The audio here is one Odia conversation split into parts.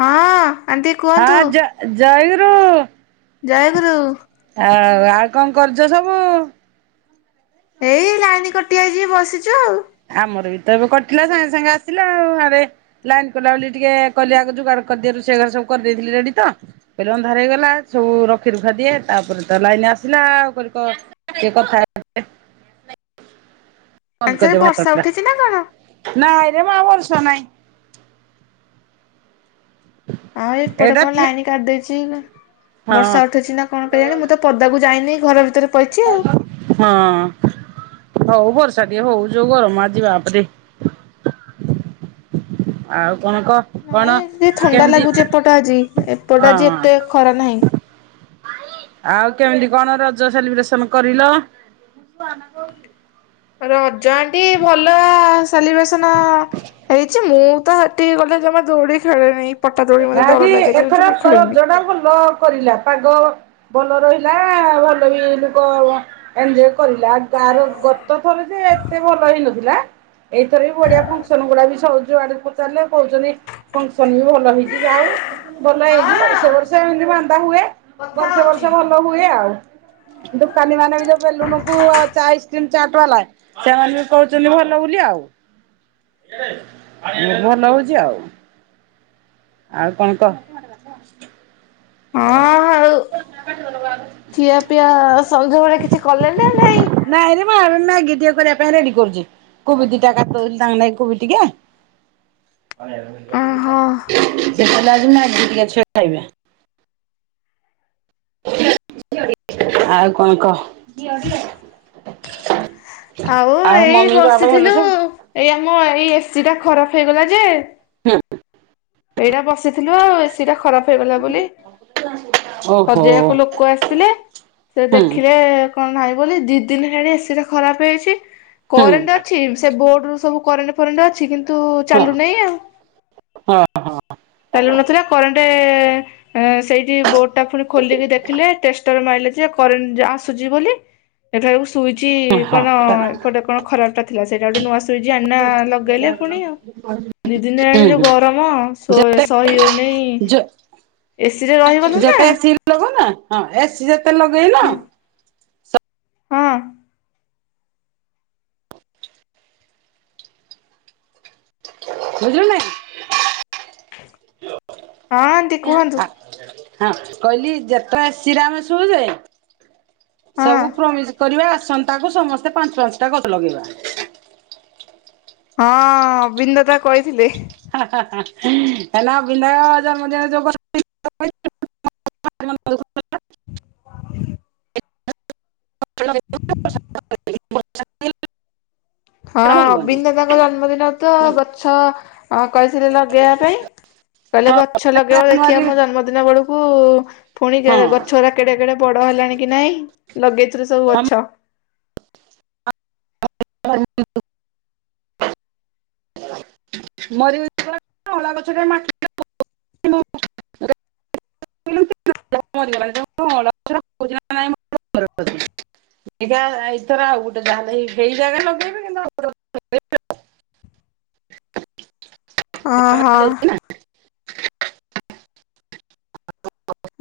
ହଁ। ଆଣ୍ଟି କୁହନ୍ତୁ ହଁ ଜ ଜୟଗୁରୁ। ଜୟ ଗୁରୁ। ଆଉ ଆଉ କଣ କରୁଛ ସବୁ? ଏଇ ଲାଇନ କଟିଯାଇଛି ବସିଛୁ ଆଉ। ଆମର ବି ତ ଏବେ କଟିଲା ସାଙ୍ଗେ ସାଙ୍ଗେ ଆସିଲା ଆଉ ଆରେ ଲାଇନ କଲା ବୋଲି ଟିକେ କହିଲେ ଆଗ ଯୋଗାଡ଼ କରିଦିଅ ରୋଷେଇ ବାସ ସବୁ କରିଦେଇଥିଲେ ରେଡ଼ିତ। କଇଲେ ଅନ୍ଧାର ହେଇଗଲା ଶୁ ରଖି ରୁଖା ଦିଏ ତାପରେ ତ ଲାଇନ୍ ଆସିଲା ଆଉ କରି କ କି କଥା? ଆଜି ବନ୍ଦ ସାଡେ କରିଦବ ବର୍ଷା ଭାତଟା ଉଠେଇଛି ନା କଣ? ନାଇଁରେ ମା ବର୍ଷା ନାଇଁ। ଆଉ ଏପଟେ ଏଇଟା କଣ ଫେ ଲାଇନ କାଟିିଦେଇଛି। ହଁ ବର୍ଷା ଉଠୁଛି ନା କଣ କେୟାଣି ମୁଁ ତ ପଦାକୁ ଯାଇନି ଘର ଭିତରେ ପଇଚି ଆଉ। ହଁ ହଉ ବର୍ଷା ଟିକେ ହୋଉ ଯୋଉ ଗରମ ଆଜି ବାପେ ରେ। ଆଉ କଣ କହ? କଣ ନାଇଁ ଟିକ ଥଣ୍ଡା କେମିତି ଲାଗୁଛି ଏପଟ ଆଜି ଏପଟ ଆଜି ହଁ ଏତେ ଖରା ନାହିଁ। ଆଉ କେମିତି କଣ ରଜ ସେଲିବ୍ରେସନ କରିଲ। ରଜ ଆଣ୍ଟି ଭଲ ସେଲିବ୍ରେସନ ହେଇଛି ମୁଁ ତ ଟିକେ ଗଲେ ଜମା ଦୌଡ଼ି ଖେଳିନି। ଆଜି ଏଥର ସର ଜନାଙ୍କୁ ନ କରିଲା ପାଗ। ଭଲ ରହିଲା ଭଲ ବି ଲୋକ ଏଞ୍ଜୟ କରିଲା ଆର ଗତ ଥର ଯେ ଏତେ ଭଲ ହେଇନଥିଲା। ଏଇଥର ବି ବଢ଼ିଆ ଫଙ୍କସନ୍ ଗୁଡ଼ାବି ସବୁ ଯୁଆଡ଼େ ପଚାରିଲେ କୋହୁଚନ୍ତି ଫଙ୍କସନ୍ ଯାହା ହଉ ଭଲ ହେଇଯିବ ସବୁ ବର୍ଷ ଏମିତି ବାନ୍ଧା ହୁଏ। ବର୍ଷେ ବର୍ଷେ ଭଲ ହୁଏ ଆଉ। ଦୋକାନି ମାନେ ବି ଯୋଉ ବେଲୁନୁ କୁ ଚା ଆଇସ୍କ୍ରିମ୍ ଚାଟ୍ ବାଲା ସେମାନେ ବି କହୁଛନ୍ତି ଭଲ ବୋଲି ଆଉ ଭଲ ହଉଛି ଆଉ। ଆଉ କଣ କହ? ହଁ ଆଉ [unintelligible] ଖିଆ ପିଆ ସଞ୍ଜବେଳେ କିଛି କଲେଣି ନା ନାହିଁ। ନାଇଁରେ ମା ମ୍ୟାଗି ଟିକେ କରିବାପାଇଁ ରେଡ଼ି କରୁଛି। କୋବି ଦି ଟା କାଟିଦୋଉଛି ତାଙ୍କ ନାଗି କୋବି ଟିକେ ଓହୋ ସେପଟେ ଆଜି ମାଗିଖିଆ ଛୁଆ ଖାଇବେ। ଆଉ କଣ କହ? ଆଉ ଏଇ ମମି ବାବା ଭଲ ବସିଥିଲୁ ଅଛନ ଏଇ ଆମ ଏଇ ଏ ସିି ଟା ଖରାପ୍ ହେଇ ଗଲା ଜେ ହୁଁ ଏଇଟା ବସିଥିଲୁ ଆଉ ଏ ସିି ଟା ଖରାପ୍ ହୋଇଗଲା ବୋଲି। ଓ ସଜେଇବାକୁ ଲୋକ ଆସିଥିଲେ ସେ ହୁଁ ଦେଖିଲେ କଣ ନାହିଁ ବୋଲି ଦି ଦିନ ହେଣି ଏସି ଟା ଖରାପ୍ ହେଇଚି ହୁଁ କରେଣ୍ଟ ଅଛି ସେ ବୋଡରୁ ସବୁ କରେଣ୍ଟ ଫରେଣ୍ଟ ଅଛି କିନ୍ତୁ ହଁ। ହଁ ଚାଲୁନାହିଁ ଆଉ। ହଁ ହଁ ଚାଲୁ ନଥିଲା କରେଣ୍ଟ ସେଇଠି ବୋଡ ଟା ଫୁଣି ଖୋଲିକି ଦେଖିଲେ ଟେଷ୍ଟର ମାଇଲେଯେ କରେଣ୍ଟ ଆସୁଛି ବୋଲି। ଦେଖିଲା ବେଳକୁ ସୁଇଚି ହୁଁ ହୁଁ କଣ ଏପଟେ କଣ ଖରାପ୍ ଟା ଥିଲା, ସେଟା ଗୋଟେ ନୁଆ ସୁଇଚ୍ ଆଣିନା ଲଗେଇଲେ ପୁଣି ଆଉ। ଦି ଦିନ ହେଲାଣି ଯୋଉ ଗରମ୍। ହଁ ଯେତେ ସ-ସହିହୋଉନି ଯେ ଏସି ରେ ରହିଗଲୁନା। ଲଗ ନା ହଁ ଏସିି ଯେତେ ଲଗେଇନ ହଁ ହଁ ବୁଝିଲୁ ନା ଆଣ୍ଟି କୁହନ୍ତୁ ନାଇଁ ହଁ କହିଲି ଯେତେ ଏ ସି ରେ ଆମେ ଶୋଉଛେ ହଁ ସବୁ ପ୍ରମିଜି କରିବା ଆସନ୍ତାକୁ ସମସ୍ତେ ପାଞ୍ଚ ପାଞ୍ଚଟା ଗଛ ଲଗେଇବା। ହଁ ଅବିନ ଦାଦା କହିଥିଲେ। ହା ହା ହା ହେଲେ ଅବିନ ଦା ଜନ୍ମ ଦିନ ଯୋଉ [inaudible] [unintelligible] ହଁ ମରିବନି ଅବିନ ଦାଦା ଙ୍କ ଜନ୍ମଦିନ ତ ଗଛ କହିଥିଲେ ଲଗେଇବା ପାଇଁ। କହିଲେ ଗଛ ଲଗେଇବ ଦେଖିବା ଜାନୁଆରୀ ମୋ ଜନ୍ମ ଦିନ ବେଳକୁ ପୁଣି ଗଛ ହଁ ଗୋଡ଼ା କେଡେ କେଡେ ବଡ ହେଲାଣି କି ନାଇଁ। ଲଗେଇଥିଲି ସବୁ ଗଛ। [unintelligible] ମରି କଛ [unintelligible] ଖ [unintelligible] [unintelligible] ଇଇଗା ଏଇଥର ଆଉ ଯାହା ତହିଁ ସେଇ ଜାଗା ଲଗେଇବେି କିନ୍ତୁ ଅ [unintelligible] ହଁ ହଁ। ଗୋଟେ ଯାଇଛି ନା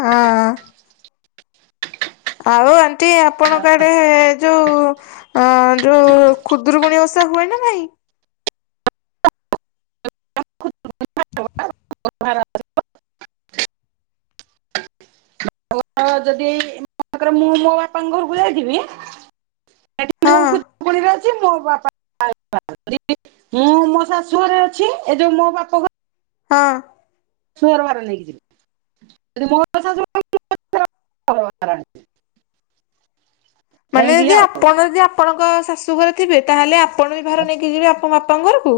ହଁଁ ହଁ। ଆଉ ଆଣ୍ଟି ଆପଣଙ୍କ ଆଡେ ଯୋଉ ଅ ଯୋଉ ଖୁଦୁରୁକୁଣି ଓଷା ହୁଏ ନା ନାଇଁ? [unintelligible] ହଁ ଯଦି ମନେକର ମୁଁ ମୋ ବାପାଙ୍କ ଘରକୁ ଯାଇଥିବି, ସେଠି ହଁ ମୁଁ ମୋ ବାପା [unintelligible] ମୁଁ ମୋ ଶାଶୁ ଘରେ ଅଛି। ଏ ଯୋଉ ମୋ ବାପ ଘରେ ହଁ। ସୁଅର ଭାର ନେଇକି ଜିବି। ଯଦି ମୋ [unintelligible] ମାନେ ଏମିତି ଯଦି ଆଉ ଆପଣ ଯଦି ଆପଣଙ୍କ ଶାଶୁ ଘରେ ଥିବେ ତାହେଲେ ଆପଣ ବି ଭାର ନେଇକି ଯିବେ ତମ ବାପାଙ୍କ ଘରକୁ?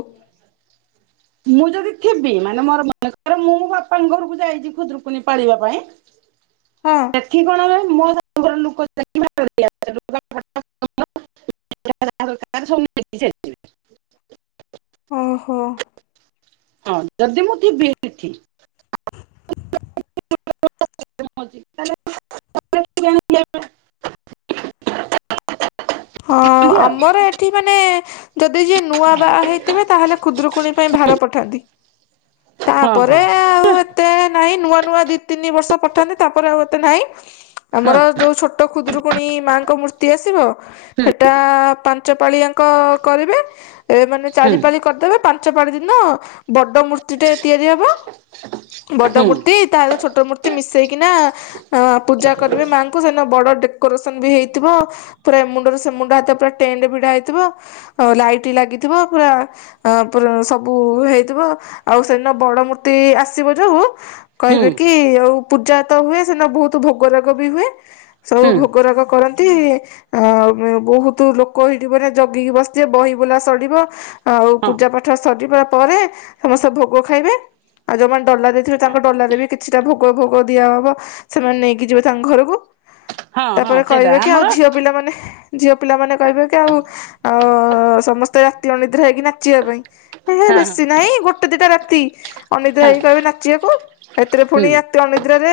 ମୁଁ ଯଦି ଥିବି। ମାନେ ମୋର ମନେକର ମୁଁ ମୋ ବାପାଙ୍କ ଘରକୁ ଯାଇଛି ଖୁଦୁରୁକୁଣି ପାଳିବା ପାଇଁ ହଁ ସେଠି କଣ ହବ ମୋ [unintelligible] [unintelligible] ଓହୋ। ହଁ ଜଦି ଜଦୀ ମୁଁ ଥିବିଏଠି [unintelligible] ହଁ ଆମର ଏଠି ମାନେ ଯଦି ଯିଏ ନୂଆ ବାହା ହେଇଥିବେ ତାହେଲେ ଖୁଦୁରୁକୁଣି ପାଇଁ ଭାର ପଠାନ୍ତି। ହଁ ତାପରେ ହଁ ଆଉ ଏ ଏତେ ନାହିଁ ନୂଆ ନୂଆ ଦି ତିନି ବର୍ଷ ପଠାନ୍ତି ତାପରେ ଆଉ ଏତେ ନାହିଁ। ହଁ ଆମର ଯୋଉ ଛୋଟ ଟ ଖୁଦୁରୁକୁଣି ମାଆଙ୍କ ମୂର୍ତ୍ତି ଆସିବ ହେଟା ପାଞ୍ଚ ପାଳିଆଙ୍କ କରିବେ, ଏ ମାନେ ହୁଁ ଚାରି ପାଳି କରିଦେବେ ପାଞ୍ଚ ପାଳି ଦିନ ବଡ ମୂର୍ତ୍ତି ଟେ ତିଆରି ହବ ବଡ଼ ହୁଁ ମୂର୍ତ୍ତି ତା ସହ ଛୋଟ ମୂର୍ତ୍ତି ମିସେଇକିନା ହ ପୂଜା କରିବେ ମାଆଙ୍କୁ, ସେଦିନ ବଡ ଡେକୋରେସନ ବି ହେଇଥିବ। ପୁରା ଏମୁଣ୍ଡରୁ ସେ ସେ ମୁଣ୍ଡା ହାତେ ପୁରା ଟେଣ୍ଟ ଭିଡା ହେଇଥିବ, ଆଉ ଲାଇଟ୍ ଲାଗିଥିବ ପୁରା ଆ ପୁର ସବୁ ହେଇଥିବ। ଆଉ ସେଦିନ ବଡ ମୂର୍ତ୍ତି ଆସିବ ଯୋଉ ହୁଁ କହିବେ କି, ଆଉ ପୂଜା ତ ହୁଏ ସେ ଦିନ ବୋହୁତ୍ ଭୋଗ ରାଗ ବି ହୁଏ। ସବୁ ହୁଁ ଭୋଗରାଗ କରନ୍ତି ବୋହୁତ୍ ଲୋକ ହେଇଠି ମାନେ ଜଗିକି ବସିଥିବେ ବହି ବୁଲା ସଡିବ ଆଉ ହଁ ପୂଜା ପାଠ ସରିବା ପରେ ସମସ୍ତେ ଭୋଗ ଖାଇବେ ଆଉ ଯୋଉମାନେ ଡଲା ଦେଇଥିବେ ତାଙ୍କ ଡଲାରେ ବି କିଛିଟା ଭୋଗ ଭୋଗ ଦିଆହବ ସେମାନେ ନେଇକି ଯିବେ ତାଙ୍କ ଘରକୁ। ହଁ ହଁ ତାପରେ ସେଇଟା କହିବେ କି ଆଉ ଆମର ଝିଅ ପିଲାମାନେ ଝିଅ ପିଲା ମାନେ କହିବେ କି ଆଉ ଆ ସମସ୍ତେ ରାତି ଅନିଦ୍ରା ହେଇକି ନାଚିବା ପାଇଁ। ହେ ହେ, ହଁ ବେଶୀ ନାହିଁ ଗୋଟେ ଦିଟା ରାତି ଅନିଦ୍ରା ହଁ ହଁ ହେଇକି କହିବେ ନାଚିବାକୁ, ହେଥିରେ ହୁଁ ପୁଣି ରାତି ନିିଦ୍ରାରେ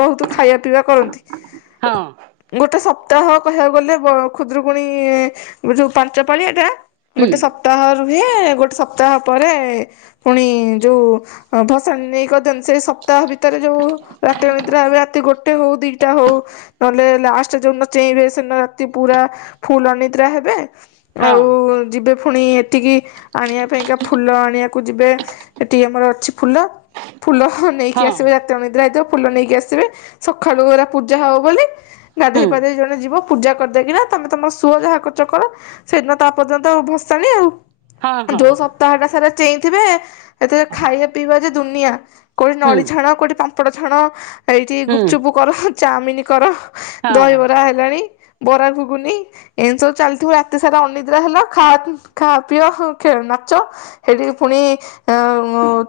ବହୁତୁ ଖାଇବା ପିଇବା କରନ୍ତି। ହଁ। ଗୋଟେ ସପ୍ତାହ କହିବାକୁ ଗଲେ, ବ ଖୁଦୁରୁକୁଣୀ ଯୋଉ ପାଞ୍ଚ ପାଳି ଏଟା ହୁଁ ଗୋଟେ ସପ୍ତାହ ରୁହେ ଗୋଟେ ସପ୍ତାହ ପରେ ପୁଣି ଯୋଉ ହଁ ଭସାଣି ନେଇ କରିଦିଅନ୍ତି। ସେଇ ସପ୍ତାହ ଭିତରେ ଯୋଉ ରାତି ଅନିଦ୍ରା ହେବେ ରାତି ଗୋଟେ ହଉ, ଦିଟା ହଉ ନହେଲେ ଲାଷ୍ଟ ଯୋଉ ଦିନ ଚେଇଁବେ ସେ ଦିନ ରାତି ପୁରା ଫୁଲ୍ ଅନିଦ୍ରା ହେବେ। ହଁ। ଆଉ ଯିବେ ଫୁଣି ହେଠିକି ଆଣିବା ପାଇଁକା ଫୁଲ ଆଣିବାକୁ ଯିବେ ହେଠି ଆମର ଅଛି ଫୁଲ। ଫୁଲ ନେଇକି ହଁ ଆସିବେ ରାତି ଅନିଦ୍ରା ହେଇଥିବେ, ଫୁଲ ନେଇକି ଆସିବେ। ସଖାଳୁ ଏରା ପୂଜା ହବ ବୋଲି ଗାଧେଇ ହୁଁ ପାଧେଇ ଜଣେ ଯିବ ପୂଜା କରିଦେଇ କିନା ତମେ ତମର ଶୁଅ ଯାହା କରୁଛ କର ସେଦିନ ତାପର ଦିନ ତ ଭସାଣି ଆଉ। ହଁ ହଁ ଯୋଉ ହଁ ସପ୍ତାହଟା ସାରା ଚେଇଁଥିବେ ସେଥିରେ ଖାଇବା ପିଇବା ଯେ ଦୁନିଆ କୋଉଠି ହୁଁ ନଳି ଛାଣ, କୋଉଠି ପାମ୍ପଡ଼ ଛାଣ, ଏଇଠି ହୁଁ ଗୁପଚୁପ୍ କର, ଚାଓମିନ କର। ହଁ ଦହିବରା ହେଲାଣି ବରା ଘୁଗୁନି ଏମିତି ସବୁ ଚାଲିଥିବ ରାତି ସାରା ଅନିଦ୍ରା ହେଲା ଖା ଖାଅ ପିଅ ନାଚ। ସେଠି ପୁଣି ଅ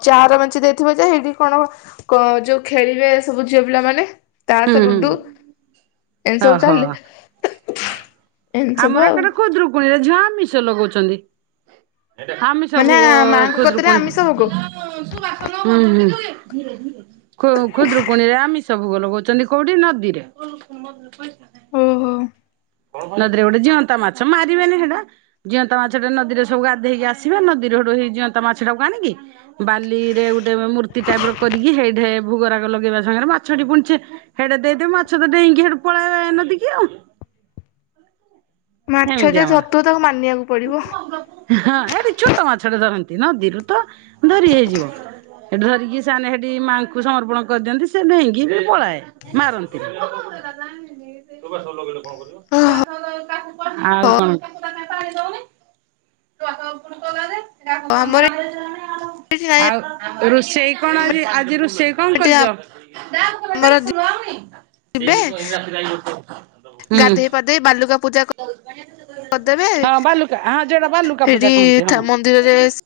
ଚାର ମେଞ୍ଚେ ଦେଇଥିବ ଯେ ସେଇଠି କଣ କ ଯୋଉ ଖେଳିବେ ସବୁ ଝିଅ ପିଲାମାନେ ତାସ, ହୁଁ ହୁଁ ଲୁଡୁ। ଏମିତି ସବୁ ଓହୋ ଚାଲେ ଆମର ଏକରେ ଖୁଦୁରୁକୁଣୀରେ ଝିଅ ଆମିଷ ଲଗଉଛନ୍ତି। ଆମିଷ ମାନେ ଭୋଗ ମାଆଙ୍କ କତିରେ ଖୁଦୁରୁକୁଣୀ ଆମିଷ ଭୋଗ ହୁଁ ହୁଁ ଖୁଦୁରୁକୁଣୀ ରେ ଆମିଷ ସବୁ [unintelligible] କୋଉଠି ନଦୀରେ? ଓହୋ। ନଦୀରେ ଗୋଟେ ଜିଅନ୍ତା ମାଛ ମାରିବେନି ହେଟା ଜିଅନ୍ତା ମାଛ ଟା ନଦୀରେ ସବୁ ଗାଧେଇକି ଆସିବେ ନଦୀରୁ ହେଟୁ ହେଇ ଜିଅନ୍ତା ମାଛଟାକୁ ଆଣିକି ବାଲିରେ ଗୋଟେ ମୂର୍ତ୍ତି ଟାଇପ ର କରିକି ସେଇଠେ ଭୋଗରାଗ ଲଗେଇବା ସାଙ୍ଗରେ ମାଛଟି ପୁଣି ଚେ ହେଡେ ଦେଇଦେବେ ମାଛ ତ ଡେଇଁକି ହେଟୁ ପଳାଏ ନଦୀକି ଆଉ। ମାଛ ଏମିତି ଯେ ଆମର। ଧରୁଥିବ ତାକୁ ମାନିବାକୁ ପଡ଼ିବ। ହଁ ଏଡ଼େ ଛୋଟ ମାଛ ଟେ ଧରନ୍ତି ନଦୀରୁ ତ ଧରି ହେଇଯିବ। ସେଠୁ ଧରିକି ସେମାନେ ସେଠି ମାଆଙ୍କୁ ସମର୍ପଣ କରିଦିଅନ୍ତି ସେ ଡ଼େଇଁକି ବି ପଳାଏ। ମାରନ୍ତିନି। ଓହୋ ଆଉ କଣ? ଆମର [inaudible] [unintelligible] ରୋଷେଇ କଣ ଆଜି ଆଜି ରୋଷେଇ କଣ ଏଠି କରିଚ? ଆମର ଦି [inaudible] ଗାଧେଇ ପାଧେଇ ବାଲୁକା ପୂଜା କରିଦେବେ ହଁ ବାଲୁକା ହଁ ଯୋଟା ବାଲୁକା ପୂଜା କହନ୍ତି ସେଠି ହଁ। ମନ୍ଦିରରେ ଶି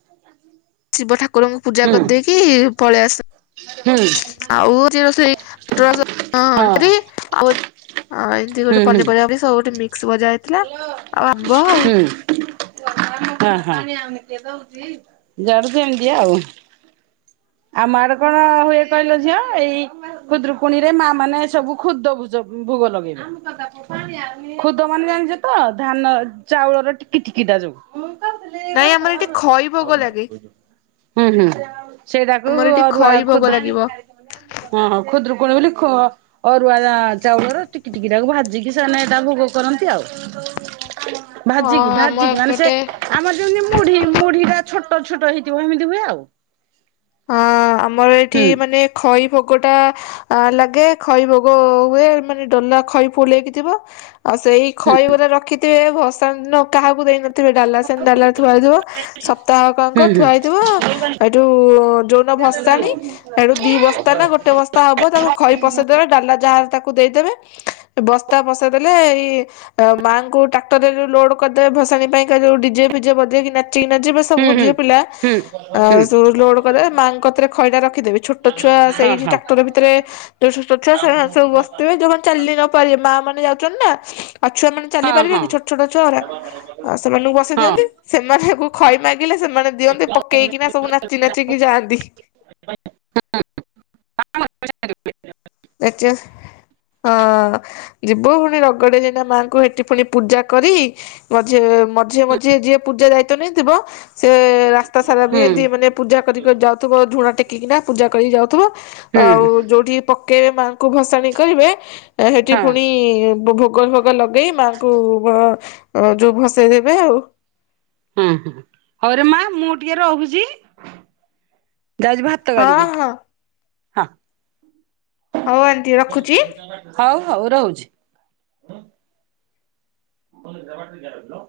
ଶିବ ଠାକୁରଙ୍କୁ ପୂଜା ହୁଁ କରିଦେଇକି ପଳେଇ ଆସ ହୁଁ ଆଉ ହଁ [unintelligible] ଆଉ ହଁ ଏମତି ଗୋଟେ ହୁଁ ହୁଁ ପନିପରିବା ବି ସବୁଠି ମିକ୍ସ ଭଜା ହେଇଥିଲା ଆଉ ଆମ୍ବ ଆଉ। [inaudible] ହଁ ହଁ ଯୁଆଡ଼େ ଯେମିତି ଆଉ। ଆମ ଆଡ଼େ କଣ ହୁଏ କହିଲ ଝିଅ ଏଇ ଖୁଦୁରୁକୁଣୀ ରେ ମା ମାନେ ସବୁ ଖୁଦ ଭୁଜ ଭୋଗ ଲଗେଇବେ ଖୁଦ ମାନେ ଜାଣିଛ ତ ଧାନ ଚାଉଳର ଟିକି ଟିକିଟା ଯୋଉ। ନାଇଁ ଆମର ଏଠି ଖଇ ଭୋଗ ଲାଗେ। ହୁଁ ହୁଁ ସେଇଟାକୁ ଆମର ଏଠି ଅରୁଆ ଖଇ ଭୋଗ ଖୁଦ ଲାଗିବ ହଁ ହଁ ଖୁଦୁରୁକୁଣୀ ବୋଲି ଖୁ ଅରୁଆ ଚାଉଳର ଟିକି ଟିକିଟାକୁ ଭାଜିକି ସେମାନେ ଏଇଟା ଭୋଗ କରନ୍ତି ଆଉ। ହଁ ଭାଜି କି ଆମ ଭାଜି କି ମାନେ ସେ ଏପଟେ ଆମର ଯେମିତି ମୁଢ଼ି ମୁଢ଼ି ଟା ଛୋଟ ଛୋଟ ହେଇଥିବ ଏମିତି ହୁଏ ଆଉ। ହଁ ଆମର ଏଇଠି ହୁଁ ମାନେ ଖଇ ଭୋଗ ଟା ଆ ଲାଗେ ଖଇ ଭୋଗ ହୁଏ ମାନେ ଡଲା ଖଇ ଫୁଲେଇକି ଥିବ ଆଉ ସେଇ ଖଇ ଗୁରା ରଖିଥିବେ ଭସାଣି ଦିନ କାହାକୁ ଦେଇନଥିବେ ଡାଲା ସେମିତି ଡାଲା ରେ ଥୁଆ ହେଇଥିବ ସପ୍ତାହକ ହୁଁ ଆଙ୍କ ହୁଁ ଥୁଆ ହେଇଥିବ ହେଟୁ ଯୋଉଦିଳନ ଭସାଣି ଏଣୁ ଦି ବସ୍ତା ନା ଗୋଟେ ବସ୍ତା ହବ ତାକୁ ଖଇ ପସେଇଦବା ଡାଲା ଯାହାର ତାକୁ ଦେଇଦେବେ ବସ୍ତା ବସେଇ ଦେଲେ ଏଇ ଆ ମାଆଙ୍କୁ ଟ୍ରାକ୍ଟରରେ ଯଉ ଲୋଡ କରିଦେବେ ଭସାଣି ପାଇଁ କା ଯୋଉ ଡିଜେ ଫିଜେ ବଜେଇକି ନାଚି ନାଚି ହୁଁ ସବୁ ହୁଁ ଝିଅ ପିଲା ହୁଁ ହୁଁ ଆ ହୁଁ ସବୁ ଲୋଡ୍ ମାଆଙ୍କ କତିରେ ରଖିଦେବେ ଛୋଟ ଛୁଆ ହଁ ସେଇଠି ହଁ। ଟ୍ରାକ୍ଟର ଭିତରେ ଯୋ ଛୋଟ ଛୁଆ ସେମାନେ ସବୁ ବସିଥିବେ ଯୋଉମାନେ ଚାଲି ନ ପାରିବେ ମା ମାନେ ଯାଉଛନ୍ତି ନା ଆଉ ଛୁଆ ମାନେ ଚାଲି ହଁ ପାରିବେ କି ହଁ ଛୋଟ ଛୋଟ ଛୁଆଁ ଉରା ସେମାନଙ୍କୁ ବସେଇ ହଁ ଦିଅନ୍ତି ସେମାନେ କୁ ଖଇ ମାଗିଲେ ସେମାନେ ଦିଅନ୍ତି ପକେଇକିନା ସବୁ ନାଚି ନାଚି ଯାଆନ୍ତି। ନାଚି ହଁ। ଯିବୁ ପୁଣି ରଗଡେ ଜେନା ମାଙ୍କୁ ହେଠି ପୁଣି ପୂଜା କରି ମଝି ମଝିରେ ମଝିରେ ଯିଏ ପୂଜା ଦାୟିତ୍ୱ ନେଇଥିବ ସେ ରାସ୍ତା ସାରା ବି ହୁଁ ଏମିତି ମାନେ ପୂଜା କରି କରି ଯାଉଥିବ ଝୁଣା ଟେକିକିନା ପୂଜା କରି ଯାଉଥିବ ହୁଁ ଆଉ ଯୋଉଠି ପକେଇବେ ମାଙ୍କୁ ଭସାଣି କରିବେ ହେଠି ହଁ ପୁଣି ଭୋଗ ଫୋ ଗ ଲଗେଇ ମାଆଙ୍କୁ ଯୋଉ ଭସେଇ ଦେବେ ଆଉ। ହୁଁ ହୁଁ ହଉରେ ମା ମୁଁ ଟିକେ ରହୁଛି। ଯାଉଛିି ଭାତ ହଁ ଗାଳିବି। ହଁ ଅଉୟାନ୍ ହଉ ହଉ ହଉ ରହୁଛି।